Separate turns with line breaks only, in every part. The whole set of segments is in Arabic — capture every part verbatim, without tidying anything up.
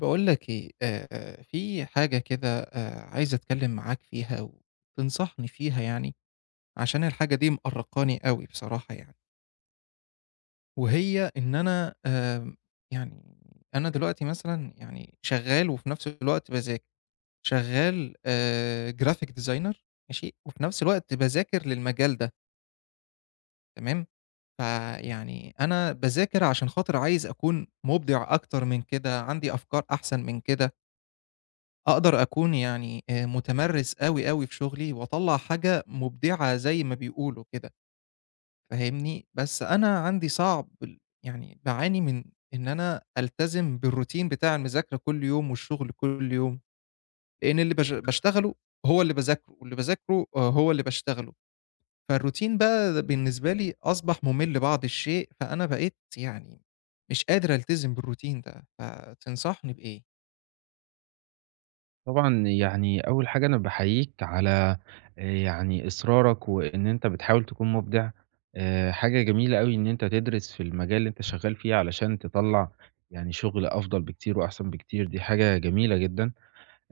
باقول لك إيه، آآ في حاجة كده آآ عايز أتكلّم معاك فيها وتنصحني فيها يعني، عشان الحاجة دي مأرّقاني أوي بصراحة يعني، وهي إن أنا آمم يعني أنا دلوقتي مثلًا يعني شغّال وفي نفس الوقت باذاكر، شغّال آآ graphic designer ماشي، وفي نفس الوقت باذاكر للمجال ده تمام، فيعني أنا باذاكر عشان خاطر عايز أكون مُبدع أكتر من كده، عندي أفكار أحسن من كده. أقدر أكون يعني آآ متمرِّس أوي، أوي في شُغلي وأطلّع حاجة مُبدِعة زي ما بيقولوا كده، فاهمني؟ بس أنا عندي صعب ال يعني باعاني من إن أنا ألتزم بالروتين بتاع المذاكرة كل يوم والشُغل كل يوم، لإن اللي باش باشتغله هو اللي باذاكره واللي باذاكره آآ هو اللي باشتغله، فالروتين بقى ده بالنسبة لي أصبح مُمِل بعض الشيء، فأنا بقيت يعني مش قادر ألتزم بالروتين ده، فتنصحني بإيه؟
طبعًا يعني أول حاجة أنا باحييك على آآ يعني إصرارك وإن أنت بتحاول تكون مُبدع، آآ حاجة جميلة أوي إن أنت تدرس في المجال اللي أنت شغال فيه علشان تطلّع يعني شغل أفضل بكتير وأحسن بكتير، دي حاجة جميلة جدًا.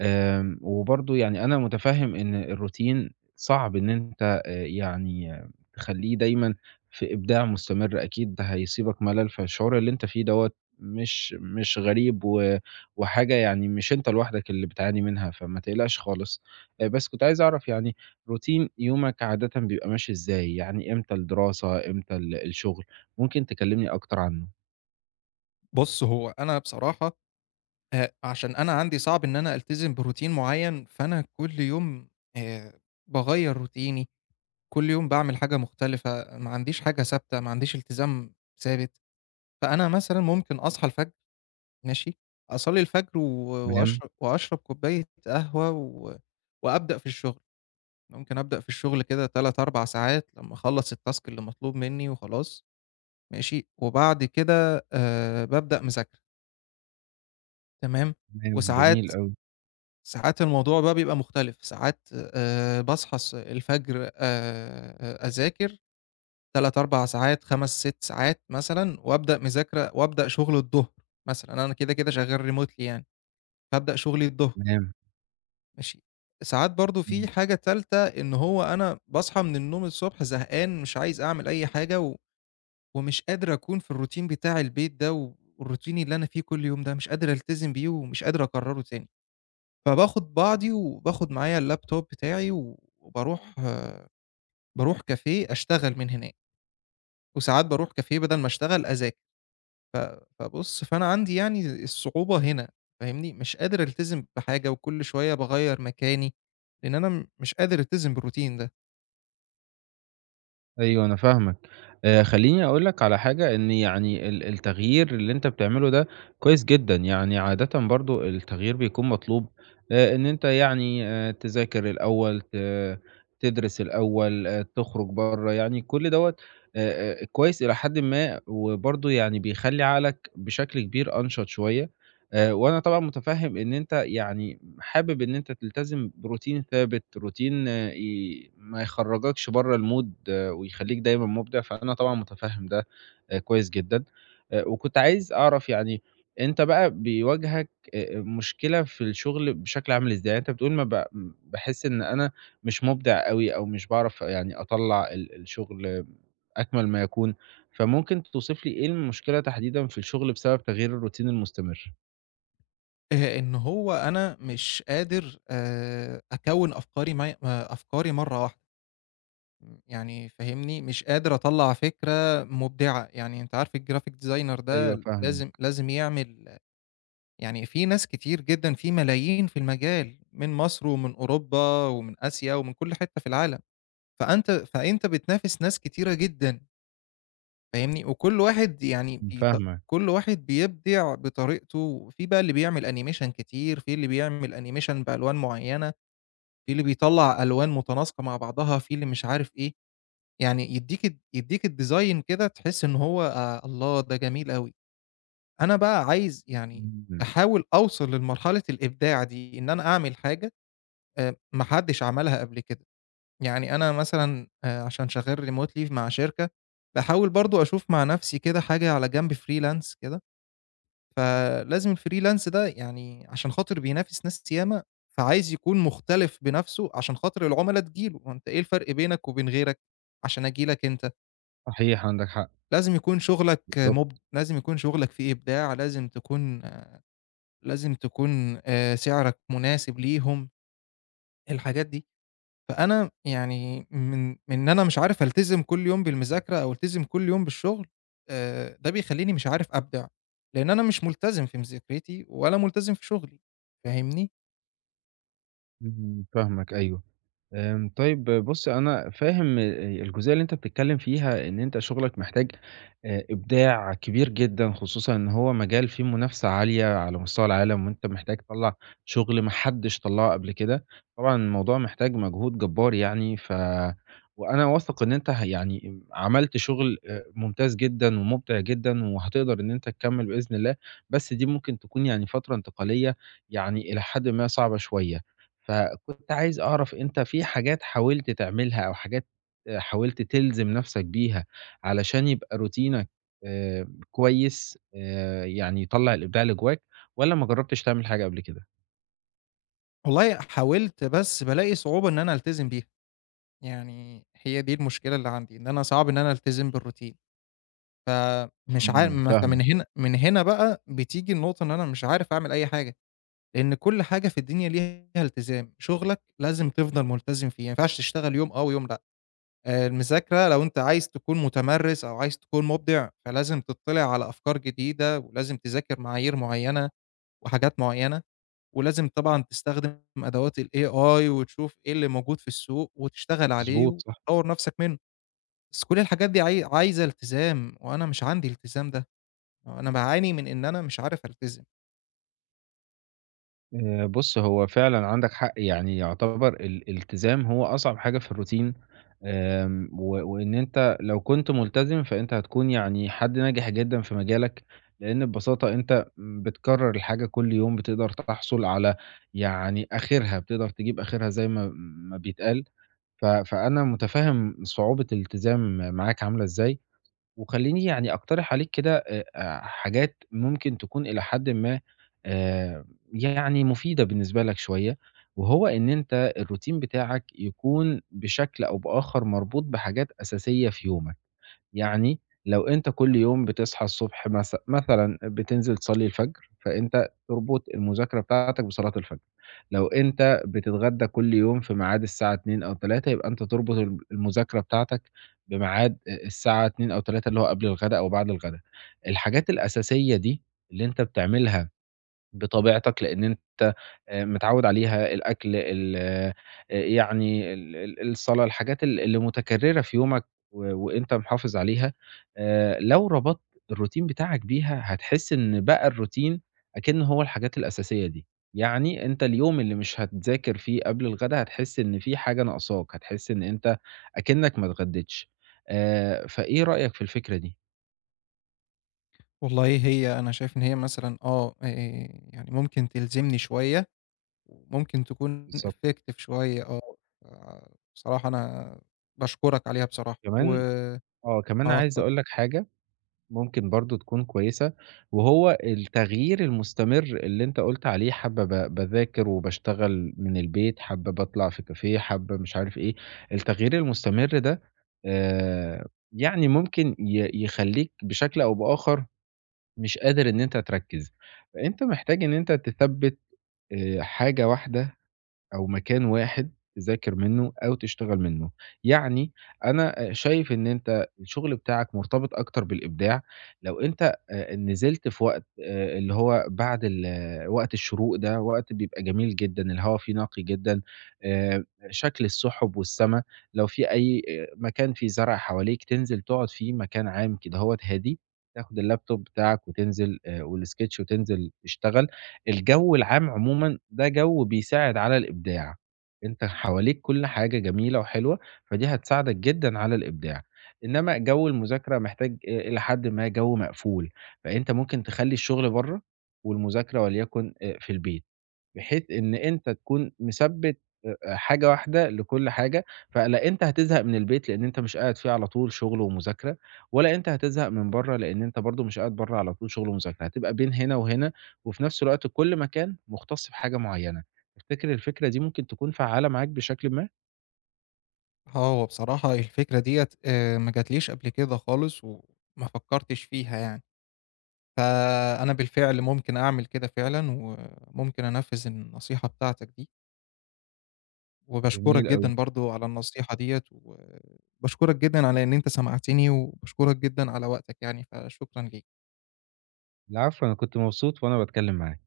آمم، وبرضه يعني أنا متفهم إن الروتين صعب إن أنت آآ، يعني آه، تخلّيه دايمًا في إبداع مستمر، أكيد ده هيصيبك ملل، فالشعور اللي أنت فيه دوّة مش مش غريب و وحاجة يعني مش أنت لوحدك اللي بتعاني منها، فما تقلقش خالص. آآ، بس كنت عايز أعرف يعني روتين يومك عادةً بيبقى ماشي إزاي؟ يعني إمتى الدراسة، إمتى ال الشغل؟ ممكن تكلمني أكتر عنه؟
بُص، هو أنا بصراحة آآ، عشان أنا عندي صعب إن أنا ألتزم بروتين معيّن، فأنا كل يوم آآ، باغيّر روتيني، كل يوم باعمل حاجة مختلفة، ما عنديش حاجة ثابتة، ما عنديش التزام ثابت. فأنا مثلًا ممكن أصحى الفجر ماشي، أصلّي الفجر و
تمام،
وأشرب وأشرب كوباية قهوة و وأبدأ في الشغل، ممكن أبدأ في الشغل كده تلات، أربع ساعات لمّا أخلّص الtask اللي مطلوب منّي وخلاص ماشي، وبعد كده آآ، بابدأ مذاكرة تمام،
تمام، جميل
وساعات
أوي،
ساعات الموضوع بقى بيبقى مختلف، ساعات آآ باصحى الص الفجر آآ أذاكر ثلاث، أربع ساعات، خمس، ست ساعات مثلًا وأبدأ مذاكرة وأبدأ شغل الضهر مثلًا، أنا كده، كده شغال remotely يعني، فابدأ شغلي الضهر
تمام.
ماشي. ساعات برضه
إمم.
في حاجة تالتة إن هو أنا باصحى من النوم الصبح زهقان مش عايز أعمل أي حاجة و ومش قادر أكون في الروتين بتاع البيت ده والروتين اللي أنا فيه كل يوم ده، مش قادر ألتزم بيه ومش قادر أكرره تاني. فباخد بعضي وباخد معايا اللابتوب بتاعي و وباروح باروح كافيه أشتغل من هناك، وساعات باروح كافيه بدل ما أشتغل أذاكر، فبُص فأنا عندي يعني الصعوبة هنا فاهمني، مش قادر ألتزم بحاجة وكل شوية باغيّر مكاني، لإن أنا م مش قادر ألتزم بالروتين ده،
أيوه أنا فاهمك، آآ خلّيني أقول لك على حاجة إن يعني ال التغيير اللي أنت بتعمله ده كويس جدًا، يعني عادةً برضه التغيير بيكون مطلوب آآ إن أنت يعني آآ تذاكر الأول، ت تدرس الأول، آآ تخرج برّه، يعني كل دوّة آآ آآ كويس إلى حدٍ ما وبرضه يعني بيخلّي عقلك بشكل كبير أنشط شوية، آآ وأنا طبعًا متفهّم إن أنت يعني حابب إن أنت تلتزم بروتين ثابت، روتين آه ي ما يخرّجكش برّه الmood ويخلّيك دايمًا مُبدع، فأنا طبعًا مُتفهِّم ده آآ كويس جدًا. آآ وكنت عايز أعرف يعني أنت بقى بيواجهك آآ مشكلة في الشغل بشكل عامل إزاي؟ يعني أنت بتقول ما ب باحس إن أنا مش مُبدع أوي أو مش باعرف يعني أطلّع ال الشغل أكمل ما يكون، فممكن توصف لي إيه المشكلة تحديدًا في الشغل بسبب تغيير الروتين المستمر؟
آآ إن هو أنا مش قادر آآ أكوّن أفكاري معايا آآ أفكاري مرّة واحدة، م يعني فاهمني، مش قادر أطلّع فكرة مبدعة، يعني أنت عارف الgraphic designer
أيوه
ده لازم
فاهمك،
لازم يعمل يعني في ناس كتير جدًا، في ملايين في المجال، من مصر ومن أوروبا ومن آسيا ومن كل حتّة في العالم، فأنت فأنت بتنافس ناس كتيرة جدًا، فاهمني؟ وكل واحد يعني بيط
فاهمك،
كل واحد بيبدع بطريقته، في بقى اللي بيعمل animation كتير، في اللي بيعمل animation بألوان معيّنة، في اللي بيطلّع ألوان متناسقة مع بعضها، في اللي مش عارف إيه، يعني يدّيك ال يدّيك الdesign كده تحس إن هو آآ الله! ده جميل أوي. أنا بقى عايز يعني
إمم،
أحاول أوصل لمرحلة الإبداع دي، إن أنا أعمل حاجة آآ ما حدش عملها قبل كده، يعني أنا مثلًا آآ عشان شغال remotely مع شركة، باحاول برضه أشوف مع نفسي كده حاجة على جنب freelance كده، فلازم الfreelance ده يعني عشان خاطر بينافس ناس ياما، فعايز يكون مختلف بنفسه عشان خاطر العملا تيجي له، ما أنت إيه الفرق بينك وبين غيرك عشان آجي لك أنت؟
صحيح عندك حق،
لازم يكون شغلك
بالضبط.
مُبدع، لازم يكون شغلك فيه إبداع، لازم تكون لازم تكون آآ سعرك مناسب ليهم، الحاجات دي. فأنا يعني من من إن أنا مش عارف ألتزم كل يوم بالمذاكرة أو ألتزم كل يوم بالشغل، آآ ده بيخلّيني مش عارف أبدع، لإن أنا مش ملتزم في مذاكرتي ولا ملتزم في شغلي، فاهمني؟
إمم، فاهمك أيوه. آمم، طيب بُص أنا فاهم الجزئية اللي أنت بتتكلّم فيها إن أنت شغلك محتاج آآ، إبداع كبير جدًا، خصوصًا إن هو مجال فيه منافسة عالية على مستوى العالم، وأنت محتاج تطلّع شغل ما حدش طلّعه قبل كده. طبعًا الموضوع محتاج مجهود جبار يعني، ف وأنا واثق إن أنت ه يعني عملت شغل آآ، ممتاز جدًا ومُبدع جدًا، وهتقدر إن أنت تكمّل بإذن الله، بس دي ممكن تكون يعني فترة انتقالية يعني إلى حدٍ ما صعبة شوية. فكنت عايز أعرف أنت في حاجات حاولت تعملها أو حاجات آآ حاولت تلزم نَفْسك بيها علشان يبقى روتينك آآ كويس آآ يعني يطلّع الإبداع اللي جواك والّا ما جرّبتش تعمل حاجة قبل كده؟
والله حاولت بس بالاقي صعوبة إن أنا ألتزم بيها، يعني هي دي المشكلة اللي عندي، إن أنا صعب إن أنا ألتزم بالروتين، فمش عار
إمم،
إمم. ما
فاهمك،
فمن هنا من هنا بقى بتيجي النقطة إن أنا مش عارف أعمل أي حاجة. لإن كل حاجة في الدنيا ليها التزام، شغلك لازم تفضل ملتزم فيه، ما ينفعش تشتغل يوم آه ويوم لأ، آآ المذاكرة لو أنت عايز تكون متمرِّس أو عايز تكون مبدع، فلازم تطّلع على أفكار جديدة، ولازم تذاكر معايير معيّنة وحاجات معيّنة، ولازم طبعًا تستخدم أدوات الAI وتشوف إيه اللي موجود في السوق وتشتغل عليه
مضبوط، صح.
وتطوّر نَفْسك منه، بس كل الحاجات دي عاي عايزة التزام وأنا مش عندي الالتزام ده، أنا باعاني من إن أنا مش عارف ألتزم.
آآ بُص، هو فعلًا عندك حق، يعني يعتبر الالتزام هو أصعب حاجة في الروتين، آمم و وإن أنت لو كنت ملتزم فأنت هتكون يعني حد ناجح جدًا في مجالك، لإن ببساطة أنت بتكرّر الحاجة كل يوم، بتقدر تحصل على يعني آخرها، بتقدر تجيب آخرها زي ما ما بيتقال، ف فأنا متفهم صعوبة الالتزام معاك عاملة إزاي. وخلّيني يعني أقترح عليك كده آآ آآ حاجات ممكن تكون إلى حدٍ ما آآ يعني مفيدة بالنسبة لك شوية، وهو إن أنت الروتين بتاعك يكون بشكل أو بآخر مربوط بحاجات أساسية في يومك. يعني لو أنت كل يوم بتصحى الصبح مث مثلًا بتنزل تصلّي الفجر، فأنت تربط المذاكرة بتاعتك بصلاة الفجر. لو أنت بتتغدى كل يوم في ميعاد الساعة اتنين أو الثالثة يبقى أنت تربط الم المذاكرة بتاعتك بميعاد أ الساعة اتنين أو تلاتة اللي هو قبل الغدا أو بعد الغدا. الحاجات الأساسية دي اللي أنت بتعملها بطبيعتك، لإن أنت آآ متعوّد عليها، الأكل ال آآ يعني ال ال الصلاة، الحاجات ال اللي متكررة في يومك و وأنت محافظ عليها، آآ لو ربطت الروتين بتاعك بيها، هتحس إن بقى الروتين أكنه هو الحاجات الأساسية دي، يعني أنت اليوم اللي مش هتذاكر فيه قبل الغدا، هتحس إن في حاجة ناقصاك، هتحس إن أنت أكنك ما اتغديتش، آآ فإيه رأيك في الفكرة دي؟
والله هي أنا شايف إن هي مثلًا آه، آآ يعني ممكن تلزمني شوية، وممكن تكون
بالضبط،
effective شوية آه، فبصراحة أنا باشكرك عليها بصراحة، و
كمان آه، كمان
آه
عايز
اتفضل.
أقول لك حاجة ممكن برضه تكون كويسة، وهو التغيير المستمر اللي أنت قُلت عليه حابة ب باذاكر وباشتغل من البيت، حابة باطلع في كافيه، حابة مش عارف إيه، التغيير المستمر ده آآ، يعني ممكن ي يخلّيك بشكل أو بآخر مش قادر إن أنت تركّز، فأنت محتاج إن أنت تثبّت آآ، حاجة واحدة أو مكان واحد تذاكر منّه أو تشتغل منّه. يعني أنا آآ شايف إن أنت الشغل بتاعك مرتبط أكتر بالإبداع، لو أنت آآ نزلت في وقت آآ اللي هو بعد ال وقت الشروق ده، وقت بيبقى جميل جدًا، الهوا فيه نقي جدًا، آآ شكل السُحُب والسما، لو في أي آآ مكان فيه زرع حواليك تنزل تقعد فيه، مكان عام كدهوّة هادي، تاخد اللاب توب بتاعك وتنزل آآ والsketch وتنزل تشتغل. الجو العام عمومًا ده جو بيساعد على الإبداع، أنت حواليك كل حاجة جميلة وحلوة، فدي هتساعدك جدًا على الإبداع، إنما جو المذاكرة محتاج آآ إلى حدٍ ما جو مقفول، فأنت ممكن تخلّي الشغل برّه والمذاكرة وليكن آآ في البيت. بحيث إن أنت تكون مثبّت أ أ حاجة واحدة لكل حاجة، فلا أنت هتزهق من البيت لإن أنت مش قاعد فيه على طول شغل ومذاكرة، ولا أنت هتزهق من برّه لإن أنت برضه مش قاعد برّه على طول شغل ومذاكرة، هتبقى بين هنا وهنا، وفي نفس الوقت كل مكان مختص بحاجة معيّنة. تفتكر الفكرة دي ممكن تكون فعّالة معاك بشكل ما؟
آه، هو بصراحة الفكرة ديّة آآ ما جاتليش قبل كده خالص، وما فكرتش فيها يعني، فأنا بالفعل ممكن أعمل كده فعلًا، وممكن أنفذ النصيحة بتاعتك دي. وباشكرك
جميل أوي.
جدًا برضه على النصيحة ديّة، وباشكرك جدًا على إن أنت سمعتني، وباشكرك جدًا على وقتك يعني، فشكرًا ليك.
العفو، أنا كنت مبسوط وأنا باتكلّم معاك.